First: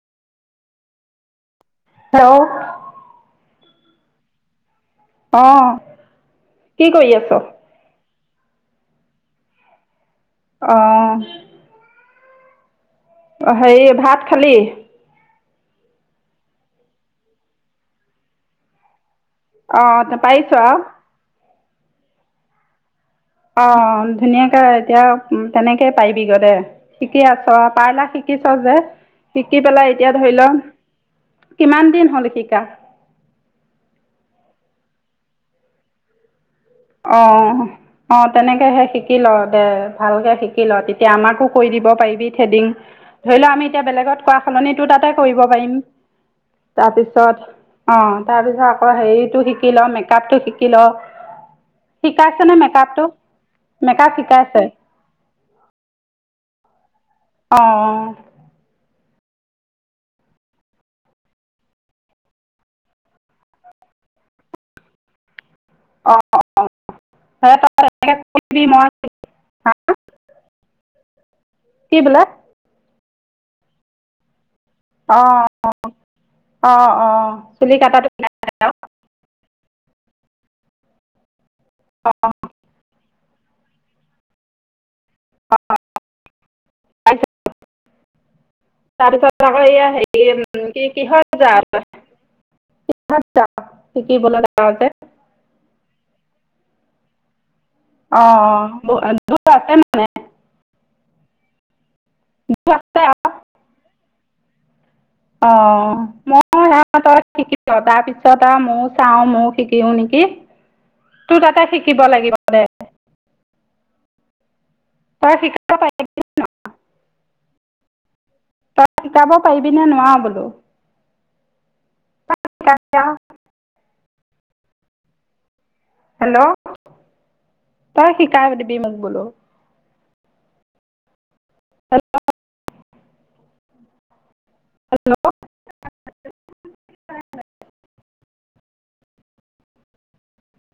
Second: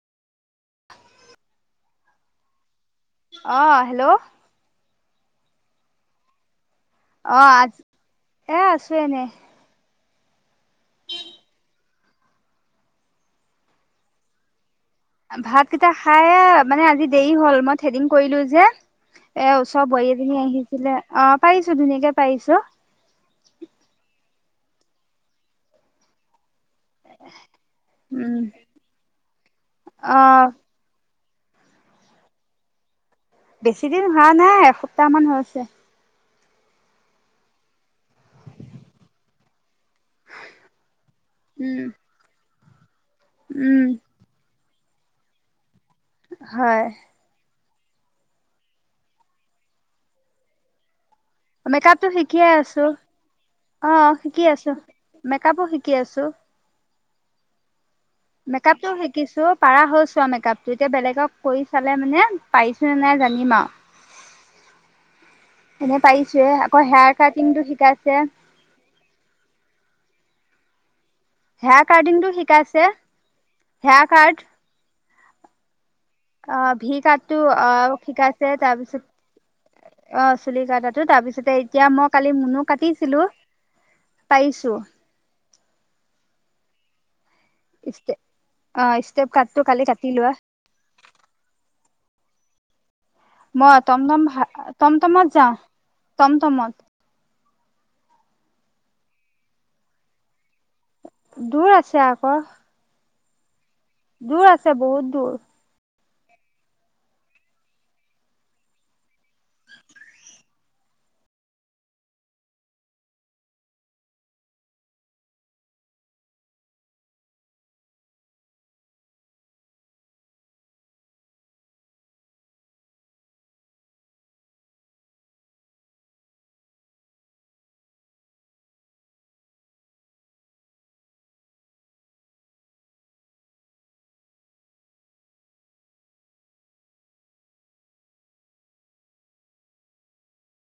Hello অ hello আহ কি কৰি আছ? অঁ আজ এ আছো এনে। অহ অ হেৰি ভাত খালি? ভাত কেইটা খাই মানে আজি দেৰি হ'ল মই থেডিং কৰিলো যে। এ অ ওচৰৰ বোৱাৰী এজনী পাৰিছ আৰু আহিছিলে অ। পাৰিছো ধুনীয়াকে পাৰিছো। অ ধুনীয়াকে এতিয়া উম তেনেকেই পাৰিবিগে দে। শিকি আছ পাৰলা উম শিকিছ যে শিকি পেলাই এতিয়া ধৰি অঁ ল কিমান দিন হ'ল শিকা? বেছি দিন হোৱা নাই এসপ্তাহ মান হৈছে। অ অ তেনেকেহে শিকি ল দে। ভালকে শিকি ল তেতিয়া আমাকো কৈ উম দিব পাইবি থেডিং। ধৰি লও আমি তিয়া উম বেলেগত কৰা সলনি টো তাতে কৰিব পাৰিম। হয় তাৰপিছত অ তাৰ পিছত আকৌ হেৰিটো শিকি ল, মেকআপটো শিকি ল। মেকআপটো শিকিয়ে শিকাইছেনে আছো, মেকআপটো অ মেকআপ শিকি শিকাইছে আছো, মেকআপো শিকি আছো। অ-অ মেকআপটো শিকিছো। পাৰা হৈছো আউ মেকআপটো এতিয়া বেলেগক কৰি চালে মানে পাইছো নে নাই জানিম আউ। এনে অঁ অঁ পাৰিছোয়ে, অঁ আকৌ হেয়াৰ সেই তই কাটিংটো তেনেকৈ শিকাইছে। কৰিবি মই হেয়াৰ কি বোলে কাৰ্টিঙটো শিকাইছে, হেয়াৰ কাৰ্ড, অ অ ভি কাতটো অ কটাটো শিকাইছে তাৰপিছত অ চুলি কাটাটো তাৰপিছতে এ এতিয়া মই অঁ কালি মুনো কাটিছিলো, পাৰিছো। [unintelligible] অ ষ্টেপ তাৰপিছত আকৌ কাটটো কালি এয়া কাটি লোৱা হেৰি কি-কি কিহত যাৱ তই? মই তম-তম ভ যাৱ যে তম-তমত যাওঁ৷ তম-তমত আহ দ আছেতে মানে [unintelligible] দূৰ আছে আকৌ। দূৰ আছে দূৰ আছে বহুত দূৰ অ। মই সহতই শিকি তাৰ পিছত আৰু ময়ো চাওঁ ময়ো শিকিও নেকি? তোৰ তাতে শিকিব লাগিব দে [unintelligible] তই শিকাব পাৰিবি? তই শিকাব পাৰিবিনে নোৱাৰ বোলো? আ আা [unintelligible] হেল্ল', তই শিকাই দিবি মোক বোলো, হেলল' [unintelligible]